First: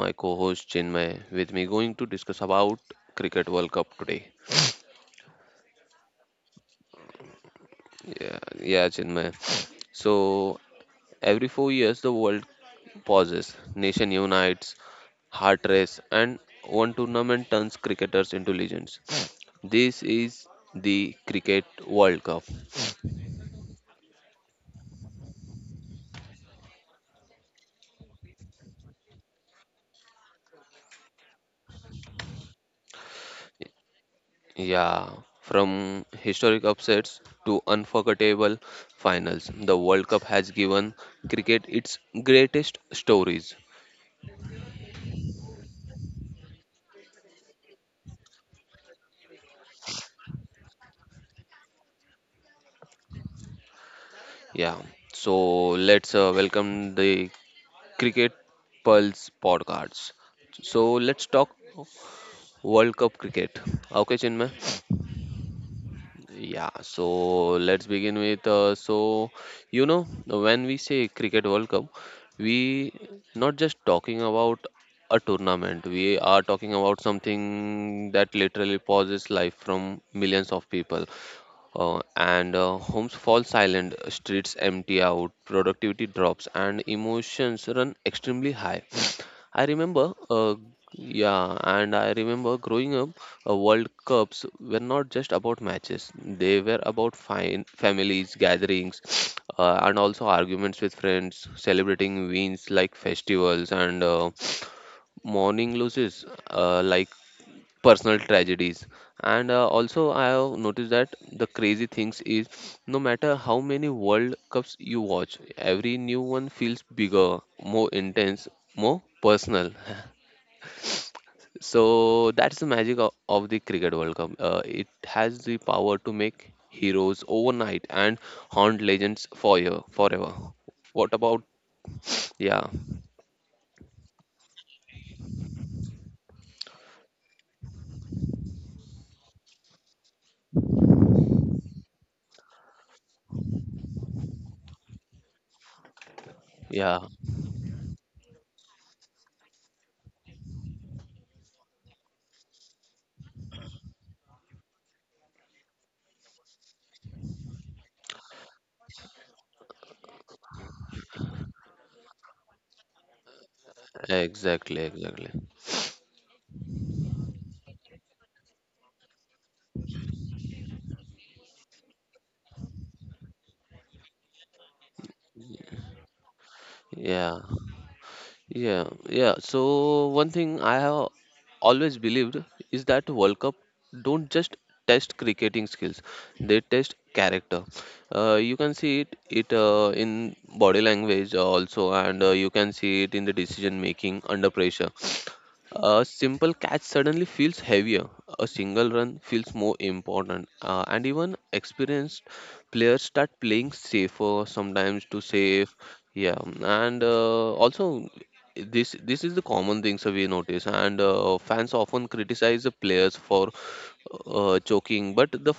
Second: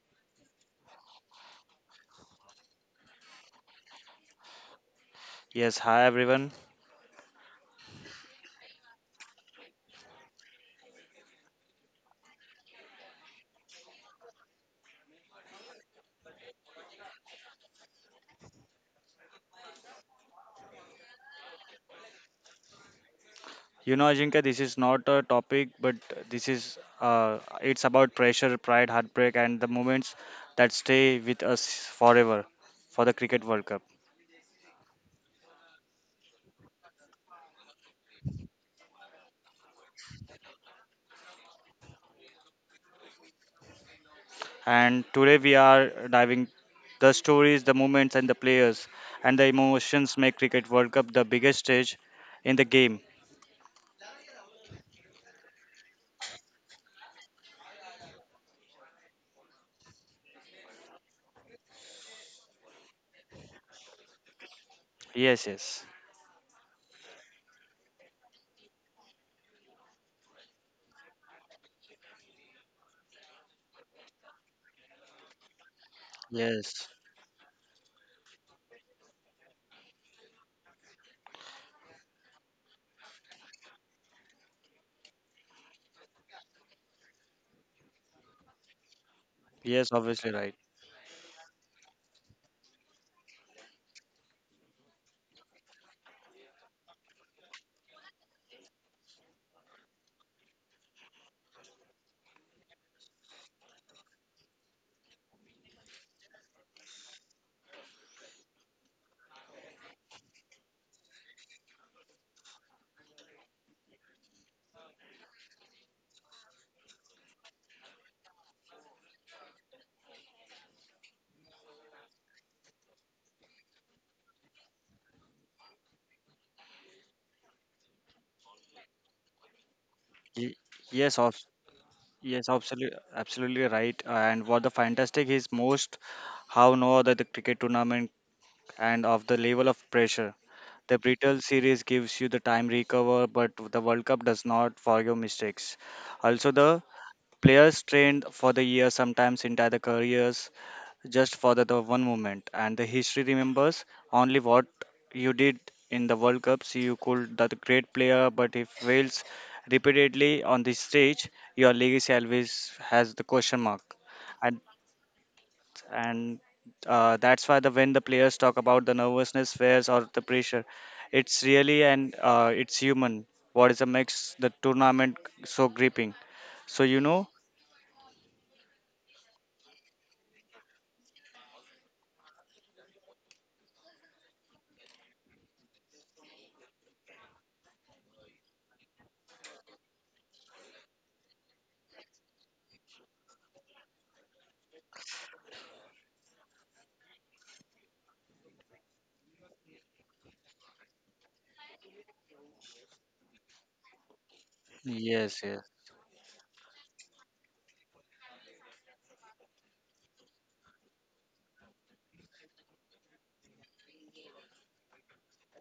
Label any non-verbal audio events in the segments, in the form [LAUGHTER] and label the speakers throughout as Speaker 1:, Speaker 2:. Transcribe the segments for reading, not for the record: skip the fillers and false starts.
Speaker 1: my co-host Chinmay. With me, going to discuss about Cricket World Cup today.
Speaker 2: Yes, hi everyone.
Speaker 1: Yeah, yeah, Chinmay. So every 4 years, the world pauses, nation unites, heart race, and one tournament turns cricketers into legends. This is the Cricket World Cup.
Speaker 2: You know, Ajinkya, this is not a topic, but this is it's about pressure, pride, heartbreak, and the moments that stay with us forever for the Cricket World Cup.
Speaker 1: Yeah, from historic upsets to unforgettable finals, the World Cup has given cricket its greatest stories.
Speaker 2: And today we are diving the stories, the moments, and the players, and the emotions make Cricket World Cup the biggest stage in the game.
Speaker 1: Yeah, so let's welcome the Cricket Pulse podcast. So let's talk World Cup cricket. Okay, Chinmay.
Speaker 2: Yes, yes,
Speaker 1: Yeah, so let's begin with. When we say Cricket World Cup, we not just talking about a tournament. We are talking
Speaker 2: yes,
Speaker 1: about something that literally pauses life from millions of people. And Homes fall silent, streets empty out, productivity drops, and emotions run extremely high. [SNIFFS] I
Speaker 2: yes.
Speaker 1: remember,
Speaker 2: Obviously, right.
Speaker 1: uh, yeah, and I remember growing up, World Cups were not just about matches, they were about fine families, gatherings, [SNIFFS] and also arguments with friends, celebrating wins like festivals and mourning losses like personal tragedies and also I have noticed that the crazy things is no matter how many World Cups you watch, every new one feels bigger, more intense, more personal. [LAUGHS] So that's the magic of the Cricket World Cup. It has the power to make heroes overnight and haunt legends for year, forever.
Speaker 2: Ye-
Speaker 1: What
Speaker 2: Yes, of
Speaker 1: about?
Speaker 2: Yes,
Speaker 1: Yeah,
Speaker 2: absolutely, absolutely right. And what the fantastic is most, how no other the cricket tournament and of the level of pressure. The Brittle series gives you the time recover, but the World Cup does not for your mistakes. Also, the
Speaker 1: yeah,
Speaker 2: players trained for the year sometimes entire the careers just for the one moment. And the history remembers only what you did in the World Cups. You could that great player, but if fails repeatedly on this stage, your legacy always has the question mark. And
Speaker 1: exactly, exactly,
Speaker 2: and that's why the when the players talk about the nervousness, fears, or the pressure, it's really and it's human. What is the makes the tournament so gripping? So you know,
Speaker 1: yeah. Yeah, yeah. So one thing I have always believed is that World Cup don't just test cricketing skills; they test character. You can see it in body language also, and you can see it in the decision making under pressure. A simple catch suddenly feels heavier. A single run feels more important, and even experienced players start playing safer sometimes to
Speaker 2: yes, yes.
Speaker 1: save. Yeah. And also this is the common things that we notice, and fans often criticize the players for choking, but the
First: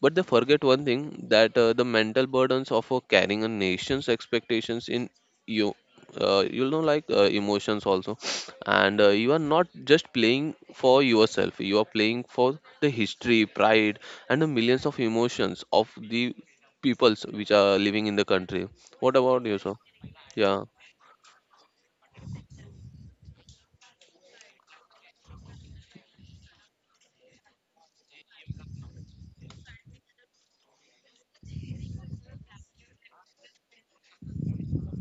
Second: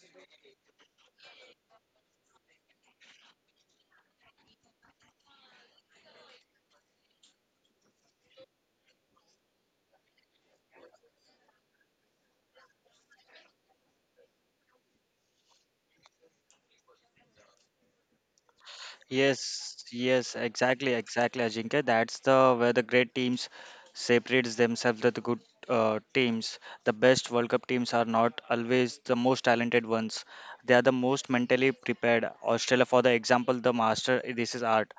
Speaker 1: but they forget one thing, that the mental burdens of carrying a nation's expectations in you, you know, like emotions also. [SNIFFS] And You are not just playing for yourself, you are playing for the history, pride, and the millions of emotions of the peoples which are living in the country. What about you, sir?
Speaker 2: Yes, yes,
Speaker 1: Yeah,
Speaker 2: exactly, exactly, Ajinkya. That's the where the great teams separates themselves with the good teams. The best World Cup teams are not always the most talented ones. They are the most mentally prepared. Australia, for the example, the master this is art.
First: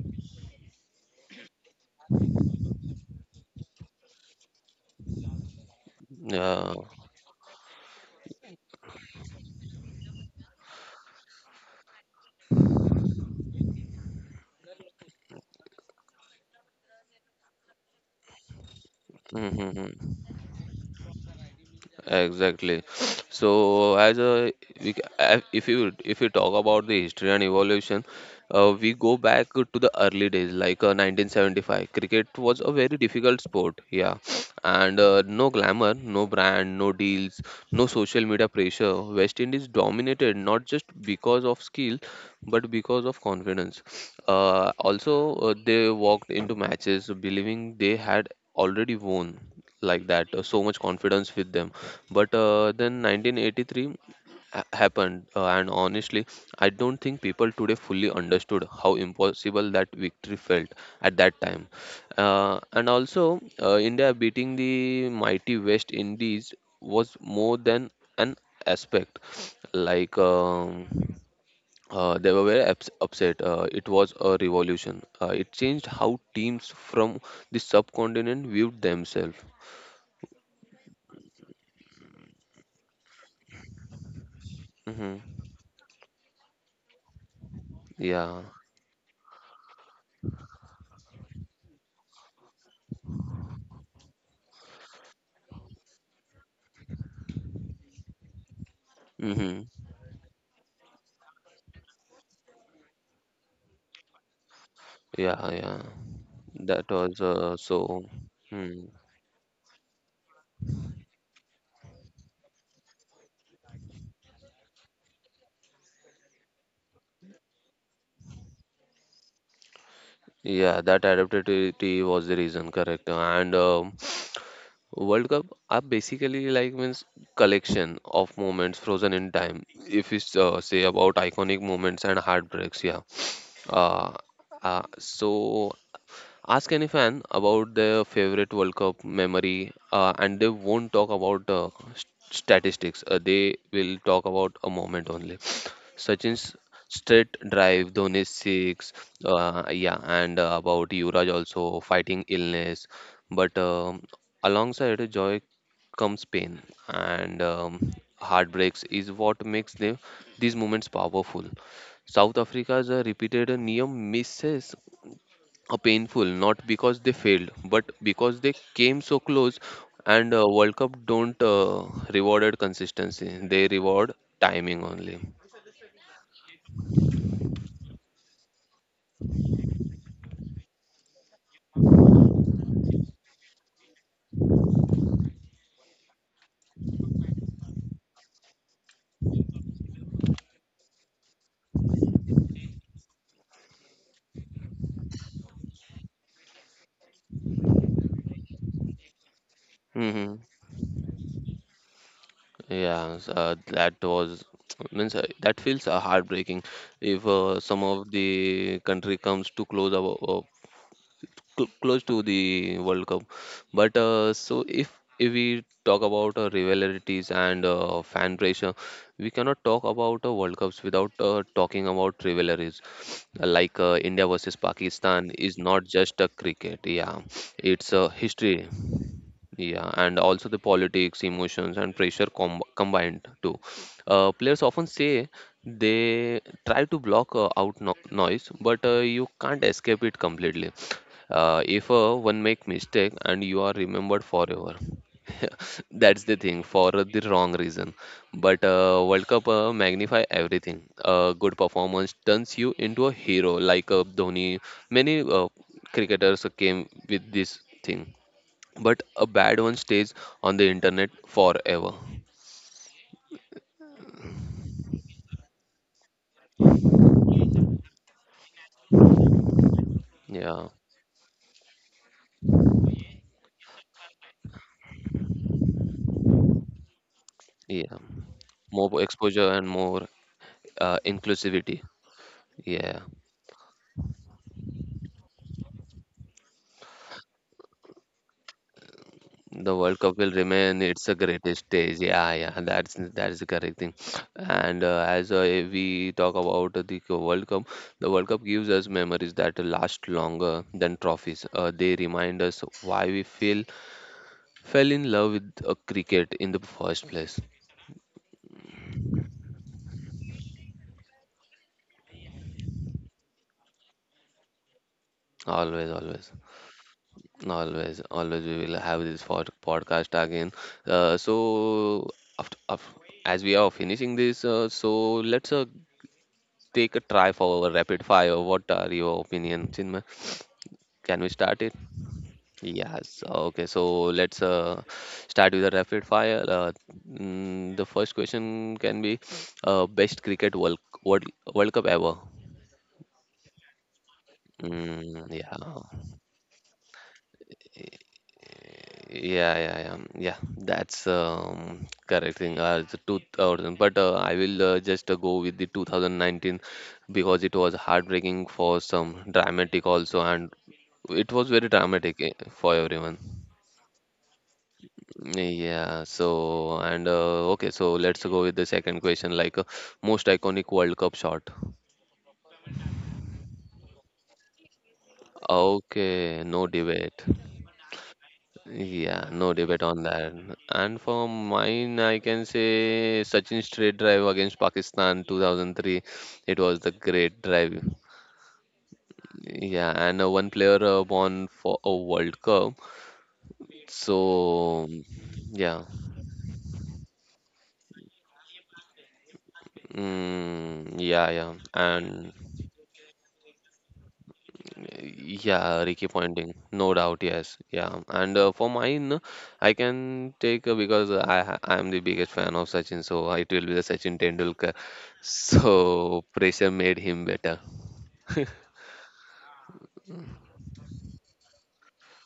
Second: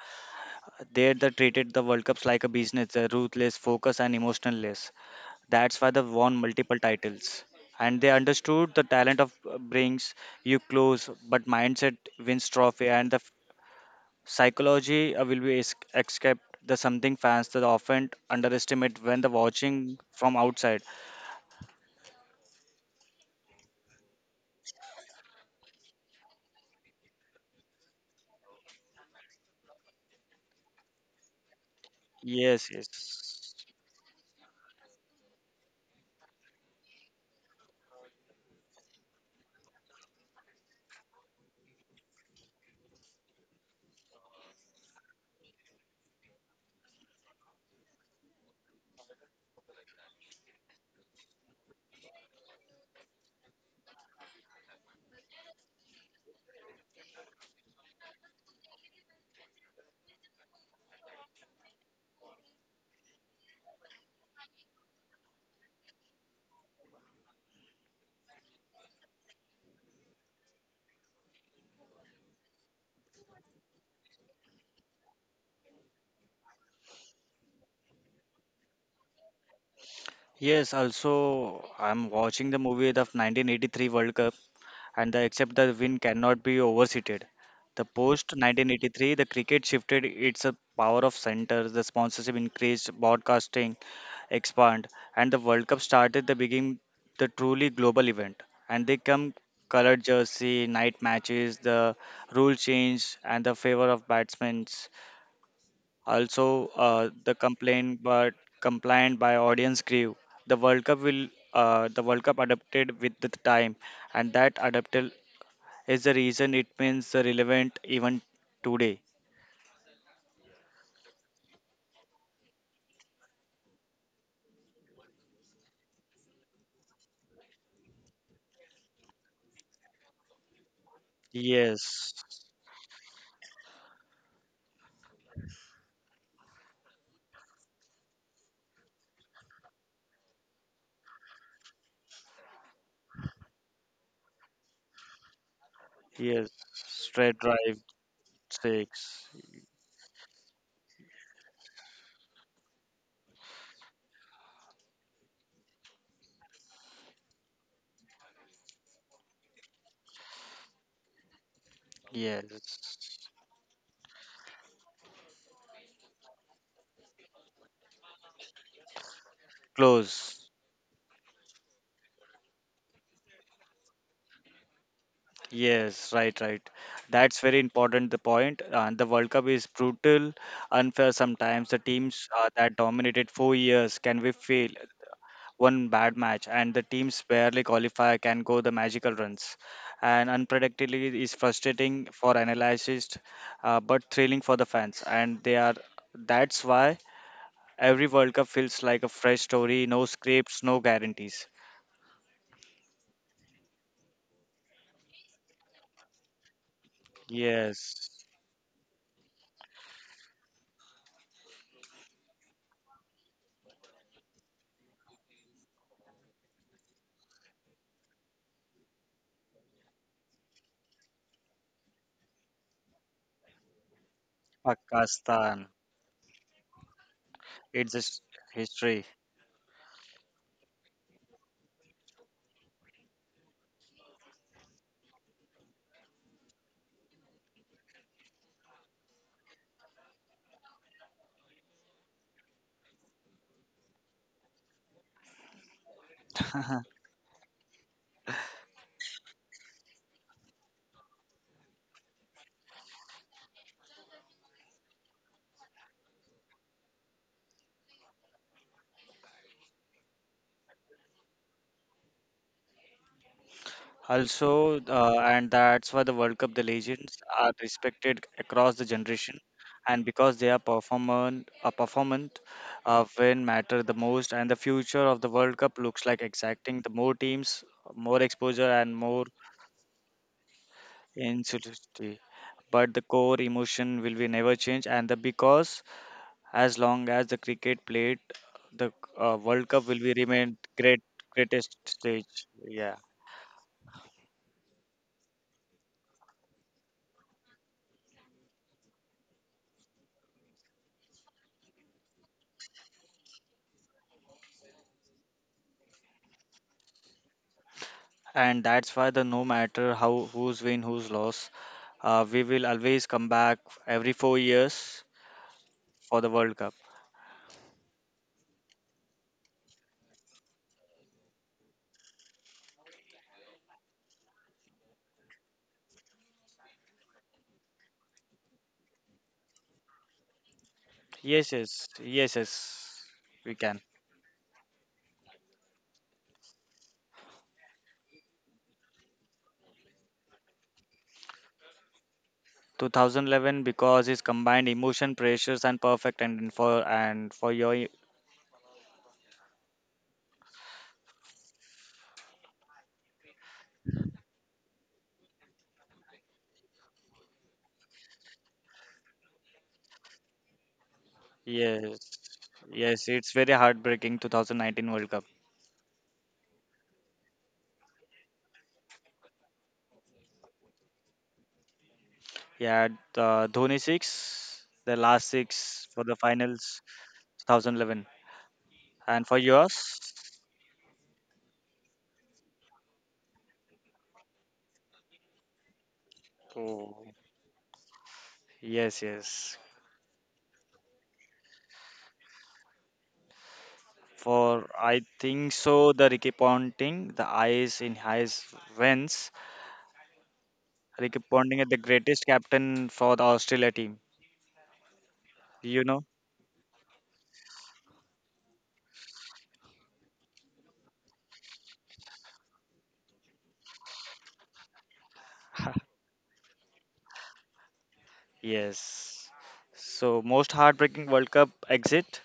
Speaker 2: They treated the World Cups like a business. They're ruthless, focused, and emotionless. That's why they won
Speaker 1: yeah.
Speaker 2: multiple titles. And they understood the talent of brings you close, but mindset wins trophy. And the psychology will be escaped the something fans that often underestimate when the watching
Speaker 1: Mm-hmm.
Speaker 2: from outside.
Speaker 1: Exactly. [SNIFFS] So, as a we, ca- a- if you talk about the history and evolution, we go back to the early days, like 1975. Cricket was a
Speaker 2: Yes,
Speaker 1: very difficult
Speaker 2: yes.
Speaker 1: sport, yeah. [SNIFFS] and No glamour, no brand, no deals, no social media pressure. West Indies dominated not just because of skill, but because of confidence. They walked into matches believing they had already won, like that so much confidence with them. But Then 1983 happened, and honestly I don't think people today fully understood how impossible that victory felt at that time. And also India beating the mighty West Indies was more than an aspect, like um, they were very upset. It was a revolution. It changed how teams from the subcontinent viewed themselves.
Speaker 2: Yes, also I'm watching the movie of 1983 World Cup. And the
Speaker 1: Hmm.
Speaker 2: except the win cannot be overstated. The post
Speaker 1: Yeah.
Speaker 2: 1983, the cricket shifted its power of centers, the sponsorship increased, broadcasting expand, and the World Cup started the beginning, the truly global event. And they come
Speaker 1: Mm-hmm.
Speaker 2: colored jersey, night matches, the rule change, and the favor of batsmen.
Speaker 1: Yeah, yeah.
Speaker 2: Also,
Speaker 1: That was
Speaker 2: the complaint,
Speaker 1: so.
Speaker 2: but
Speaker 1: Hmm.
Speaker 2: complaint by audience grew. The World Cup adapted with the time, and that adapted is the reason it means relevant even today.
Speaker 1: Yeah, that adaptability was the reason, correct. And World Cup are basically like means collection of moments frozen in time. If we say about iconic moments
Speaker 2: Yes,
Speaker 1: and heartbreaks, yeah. Uh, uh, so Ask any fan about their favorite World Cup memory, and they won't talk about s- statistics. They will talk about a moment only.
Speaker 2: yes,
Speaker 1: Sachin's straight
Speaker 2: straight drive
Speaker 1: drive, Dhoni's six,
Speaker 2: six.
Speaker 1: yeah, and about Yuvraj also fighting illness. But alongside joy comes pain, and heartbreaks is what makes them, these moments powerful. South Africa's
Speaker 2: Yes,
Speaker 1: repeated near misses, painful not because they failed but because they came so close. And
Speaker 2: close.
Speaker 1: World Cup don't rewarded consistency, they reward timing only.
Speaker 2: Yes, right, right. That's very important. The point and the World Cup is brutal, unfair sometimes. The teams that dominated 4 years can we fail? One bad match and the teams barely qualify can go the magical runs, and unpredictability is frustrating for analysts but thrilling for the fans, and they are that's why every world cup feels like a fresh story, no
Speaker 1: Hmm.
Speaker 2: scripts, no guarantees.
Speaker 1: Yeah s- that was [TSK] means That feels heartbreaking, if some
Speaker 2: Yes,
Speaker 1: of the country comes to close our close to the World Cup. But so if we talk about rivalities and fan pressure, we cannot talk about World Cups without talking about rivalries. Like India versus Pakistan
Speaker 2: Pakistan,
Speaker 1: is not just a cricket. Yeah,
Speaker 2: it's
Speaker 1: it's a
Speaker 2: just
Speaker 1: history.
Speaker 2: history.
Speaker 1: Yeah, and also the politics, emotions, and pressure combined too. Players often say they try to block out noise, but you can't escape it completely. If one make mistake and you are remembered forever. [LAUGHS] That's the thing,
Speaker 2: [LAUGHS]
Speaker 1: for the wrong reason. But World Cup magnify everything. Good performance turns you into a hero, like Dhoni. Many cricketers came with this thing, but a bad one stays on the internet forever.
Speaker 2: Also, and that's why the World Cup, the legends are respected across the generation, and because they are
Speaker 1: Yeah,
Speaker 2: performant, uh, performant when matter the most. And the future of the World Cup looks like exacting the more teams,
Speaker 1: yeah,
Speaker 2: more exposure, and
Speaker 1: more
Speaker 2: more
Speaker 1: exposure and more inclusivity.
Speaker 2: intensity. But the
Speaker 1: Yeah.
Speaker 2: core emotion will be never change, and the because as long as the cricket played, the World
Speaker 1: The
Speaker 2: Cup will
Speaker 1: World
Speaker 2: be
Speaker 1: Cup will
Speaker 2: remain
Speaker 1: remain
Speaker 2: great
Speaker 1: its the greatest
Speaker 2: greatest
Speaker 1: stage. Yeah,
Speaker 2: stage.
Speaker 1: yeah,
Speaker 2: Yeah.
Speaker 1: that's the correct thing. And as we talk about the World Cup, the World Cup gives us memories that last longer than trophies. They remind us why we feel fell in love with cricket in the first place.
Speaker 2: And that's why the no matter how who's win who's lost, we will always come back every 4 years
Speaker 1: Always,
Speaker 2: for the
Speaker 1: always,
Speaker 2: world cup.
Speaker 1: always, always. We will have this podcast again. So after, after As we are finishing this, let's take a try for a rapid fire. What are your opinions, Chinmay? Can we
Speaker 2: yes
Speaker 1: start it?
Speaker 2: yes yes yes
Speaker 1: Yes.
Speaker 2: we
Speaker 1: Okay.
Speaker 2: can.
Speaker 1: So let's start with a rapid fire. The first question can be best cricket World, World Cup ever.
Speaker 2: 2011, because it's combined emotion
Speaker 1: Mm,
Speaker 2: pressures and
Speaker 1: yeah.
Speaker 2: perfect and for your
Speaker 1: Yeah, yeah, yeah. Mm, yeah. That's correct thing. It's 2000, but I will just go with the 2019, because it was heartbreaking for some, dramatic also, and it was very
Speaker 2: yes
Speaker 1: dramatic eh, for
Speaker 2: yes,
Speaker 1: everyone.
Speaker 2: it's very heartbreaking 2019 world cup.
Speaker 1: Yeah. So and okay, so let's go with the second question, like most iconic World Cup shot.
Speaker 2: Yeah, the Dhoni 6, the last 6 for the
Speaker 1: Okay,
Speaker 2: finals,
Speaker 1: no debate.
Speaker 2: 2011. And
Speaker 1: Yeah,
Speaker 2: for
Speaker 1: no
Speaker 2: yours?
Speaker 1: debate on that. And for mine, I can say Sachin's straight drive against Pakistan 2003. It was the great drive.
Speaker 2: Yes, yes.
Speaker 1: Yeah, and one player won for a World Cup.
Speaker 2: For
Speaker 1: So,
Speaker 2: I think
Speaker 1: yeah,
Speaker 2: so, the Ricky Ponting, the eyes in eyes wins.
Speaker 1: mm,
Speaker 2: Ricky
Speaker 1: yeah, yeah,
Speaker 2: Ponting is the greatest
Speaker 1: and
Speaker 2: captain for the Australia team. You
Speaker 1: yeah,
Speaker 2: know?
Speaker 1: Ricky Ponting, no doubt, yes, yeah. And for mine, I can take I am the biggest fan of Sachin, so it will be the Sachin Tendulkar. [LAUGHS] So pressure made him better. [LAUGHS]
Speaker 2: Yes. So most heartbreaking World Cup exit.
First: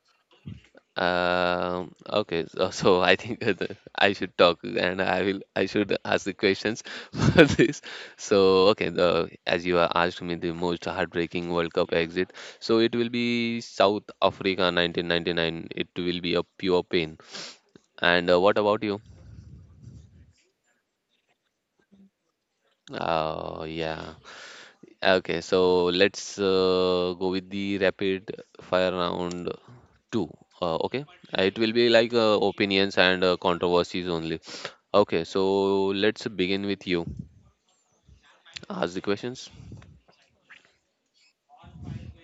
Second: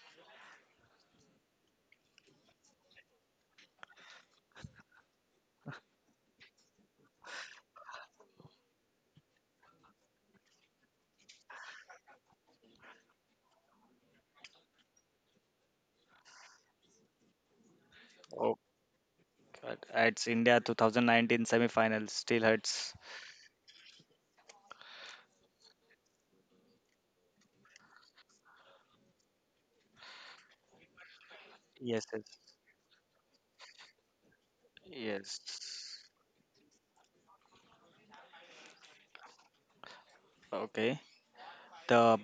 Speaker 1: Okay, so, so I think that I should talk and I should ask the questions [LAUGHS] for this. So okay, the as you asked me the most heartbreaking World Cup exit, so it will be South Africa 1999. It will be a pure pain. And
Speaker 2: Oh,
Speaker 1: what about you?
Speaker 2: God. It's India 2019 semi-final. Still hurts.
Speaker 1: Oh, yeah. Okay, so let's go with the rapid fire round two. Uh, okay, it will be
Speaker 2: Yes,
Speaker 1: like
Speaker 2: yes,
Speaker 1: opinions and controversies only. Okay, so
Speaker 2: yes.
Speaker 1: let's begin with you. Ask the questions.
Speaker 2: Okay. The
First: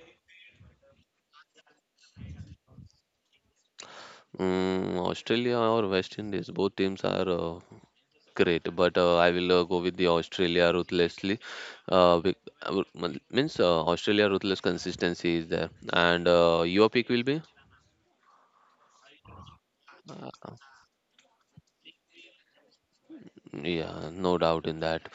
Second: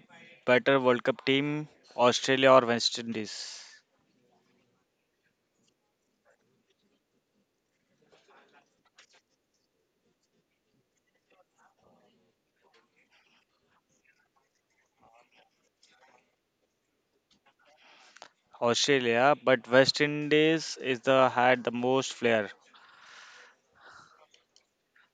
Speaker 2: better World Cup team, Australia or West Indies?
Speaker 1: Mm, Australia or West Indies? Both teams are great, but I will go with the Australia ruthlessly. Bec- uh, means Australia ruthless consistency is there, and your pick will be?
Speaker 2: Australia, but West
Speaker 1: Uh,
Speaker 2: Indies is the had the most flair.
Speaker 1: yeah, no doubt in that.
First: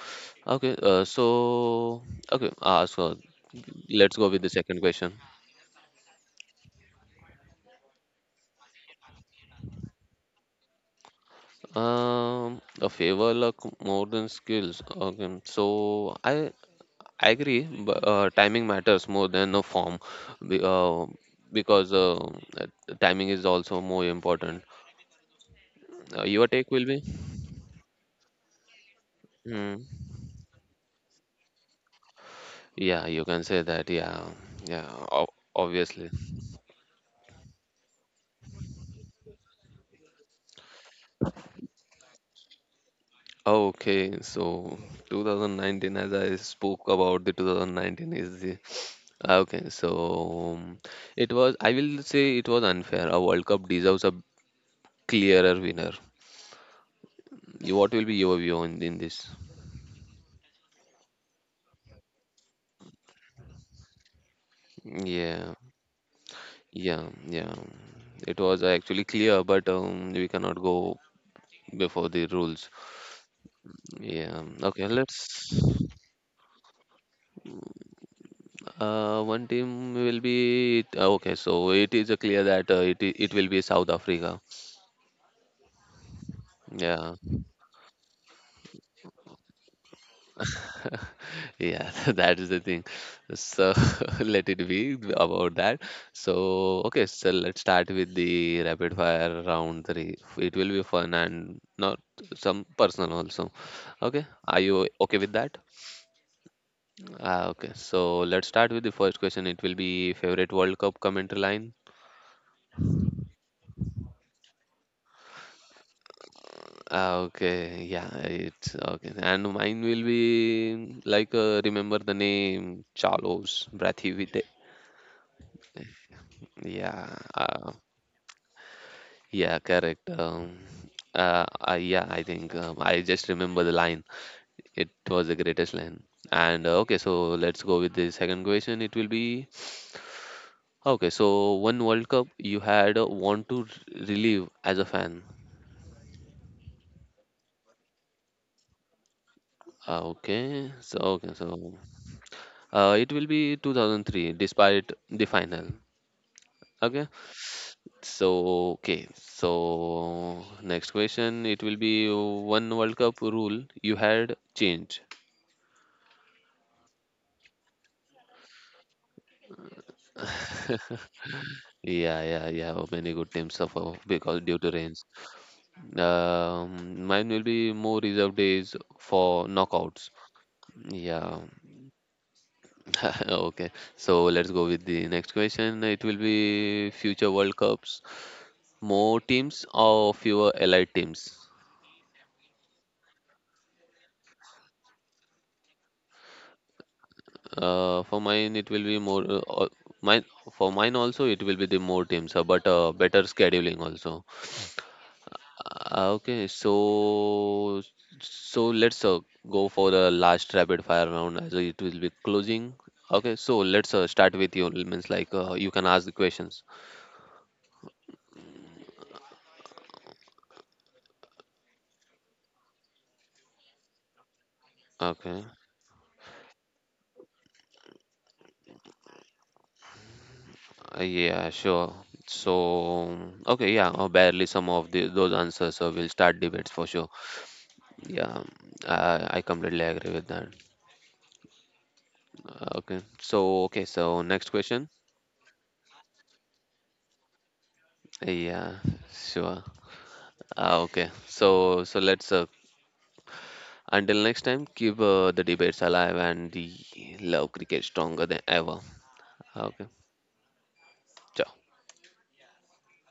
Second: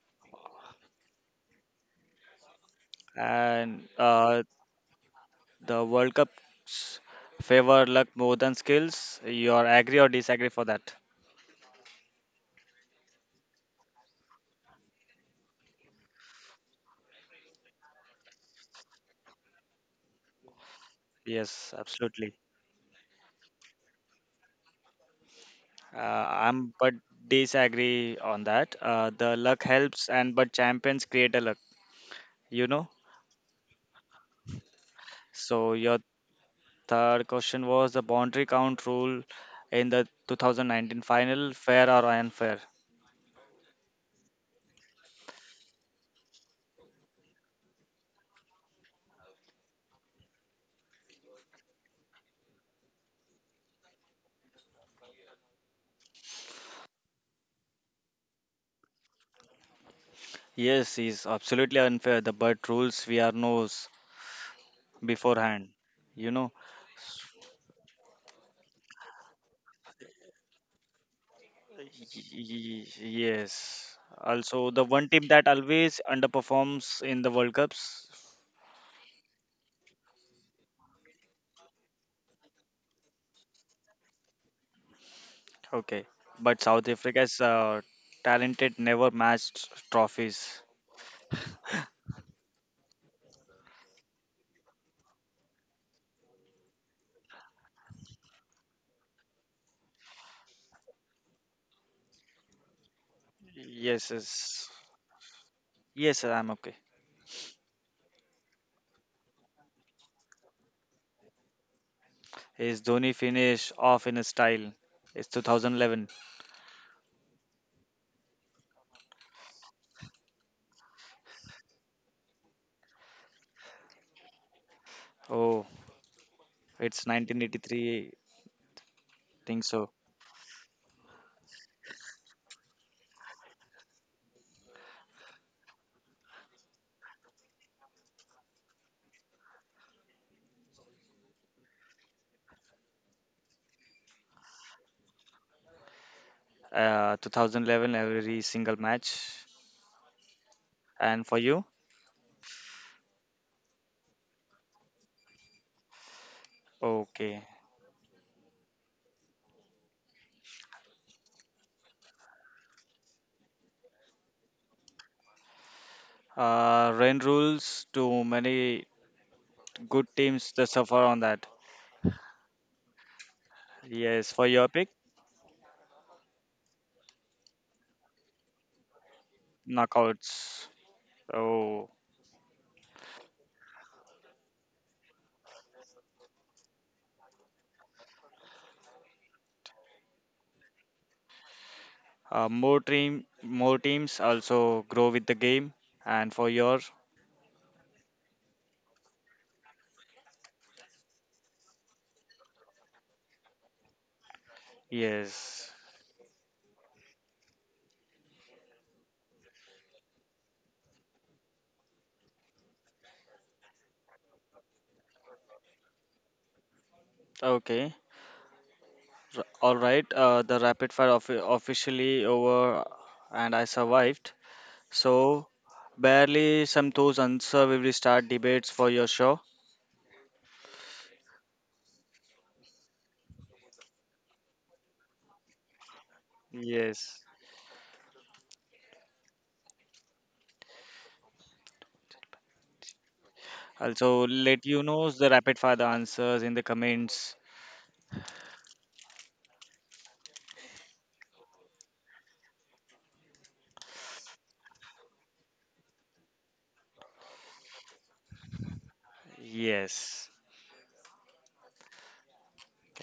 Speaker 1: Okay, uh, so okay, so
Speaker 2: And
Speaker 1: let's go with the second question.
Speaker 2: the World Cups favor luck more than skills. You are agree or disagree for that?
Speaker 1: A favor luck more than skills. Okay, so I agree, but timing matters more than the form, be- uh,
Speaker 2: Yes,
Speaker 1: because
Speaker 2: absolutely.
Speaker 1: timing is also more important.
Speaker 2: Uh,
Speaker 1: Your
Speaker 2: I'm
Speaker 1: take will
Speaker 2: but
Speaker 1: be?
Speaker 2: disagree on that. The luck
Speaker 1: Hmm.
Speaker 2: helps, and but champions create a luck. You know.
Speaker 1: Yeah, you can say that. Yeah, yeah,
Speaker 2: So your
Speaker 1: obviously.
Speaker 2: third question was the boundary count rule in the 2019 final, fair or unfair?
Speaker 1: Oh, okay, so 2019, as I spoke about the 2019 is the ah, okay. So it was, I will say it was unfair. A World Cup deserves a clearer winner. You- What will be your view on in this?
Speaker 2: Yes, is absolutely unfair. The but rules we are knows
Speaker 1: Yeah,
Speaker 2: beforehand. You know.
Speaker 1: yeah, yeah. It was actually clear, but we cannot go before the rules.
Speaker 2: Yes.
Speaker 1: Yeah.
Speaker 2: Also, the
Speaker 1: Okay,
Speaker 2: one team that
Speaker 1: let's.
Speaker 2: always underperforms in the World Cups.
Speaker 1: One team will be okay. So it is clear that it will be South Africa.
Speaker 2: Okay. But South
Speaker 1: Yeah.
Speaker 2: Africa's talented never matched trophies.
Speaker 1: [LAUGHS] Yeah, [LAUGHS] that is the thing. So [LAUGHS] let it be about that. So, okay, so let's start with the rapid fire round three. It will be fun and not some personal also.
Speaker 2: Yes,
Speaker 1: Okay, are
Speaker 2: yes.
Speaker 1: you okay with that?
Speaker 2: Yes, sir, I'm okay.
Speaker 1: Let's start with the first question. It will be favorite World Cup commentary line.
Speaker 2: His Dhoni finish off in a style. It's 2011.
Speaker 1: Ah, okay, yeah, it's okay. And mine will be like remember the name Carlos Brathwaite.
Speaker 2: Oh, it's
Speaker 1: Yeah, uh,
Speaker 2: 1983.
Speaker 1: yeah,
Speaker 2: Think so.
Speaker 1: correct. Yeah, I think I just remember the line. It was the greatest line. And okay, so let's go with the second question. It will be okay. So one World Cup you had want to relive as a fan.
Speaker 2: 2011, every single match.
Speaker 1: Uh, okay, so
Speaker 2: And for
Speaker 1: okay, so
Speaker 2: you?
Speaker 1: it will be 2003, despite the final. Okay.
Speaker 2: Okay.
Speaker 1: So, okay. So, next question. It will be one World Cup rule you had changed.
Speaker 2: Rain rules to many good teams that suffer on that.
Speaker 1: Yeah, yeah, yeah. Oh, many good teams suffer
Speaker 2: Yes,
Speaker 1: because
Speaker 2: for
Speaker 1: due
Speaker 2: your
Speaker 1: to
Speaker 2: pick,
Speaker 1: rains. Mine will be more reserve days for knockouts.
Speaker 2: knockouts.
Speaker 1: Yeah.
Speaker 2: So
Speaker 1: [LAUGHS] Okay. So let's go with the next question. It will be future World Cups, more teams or fewer allied teams?
Speaker 2: more team, more teams also grow with the game. And for your,
Speaker 1: For mine, it will be more. Al- mine For mine also, it will be the more teams, but better scheduling also.
Speaker 2: yes,
Speaker 1: Okay, so so let's go for the last rapid fire round as it will be closing. Okay, so let's start with you. Means like You can ask the questions.
Speaker 2: okay, all right. The rapid fire officially over, and I survived.
Speaker 1: Okay.
Speaker 2: So barely some those answer we will start debates for your show.
Speaker 1: Yeah, sure. So, okay, yeah, barely some of the those answers. So we'll start debates for sure.
Speaker 2: Yes.
Speaker 1: Yeah, I completely agree with that. Okay. So okay.
Speaker 2: Also,
Speaker 1: So
Speaker 2: let you
Speaker 1: next
Speaker 2: know the
Speaker 1: question.
Speaker 2: rapid fire the answers in the comments.
Speaker 1: Yeah. Sure. Okay. So so let's Until next time keep the debates alive and the love cricket stronger than ever. Okay.
Speaker 2: Yes.
Speaker 1: Ciao.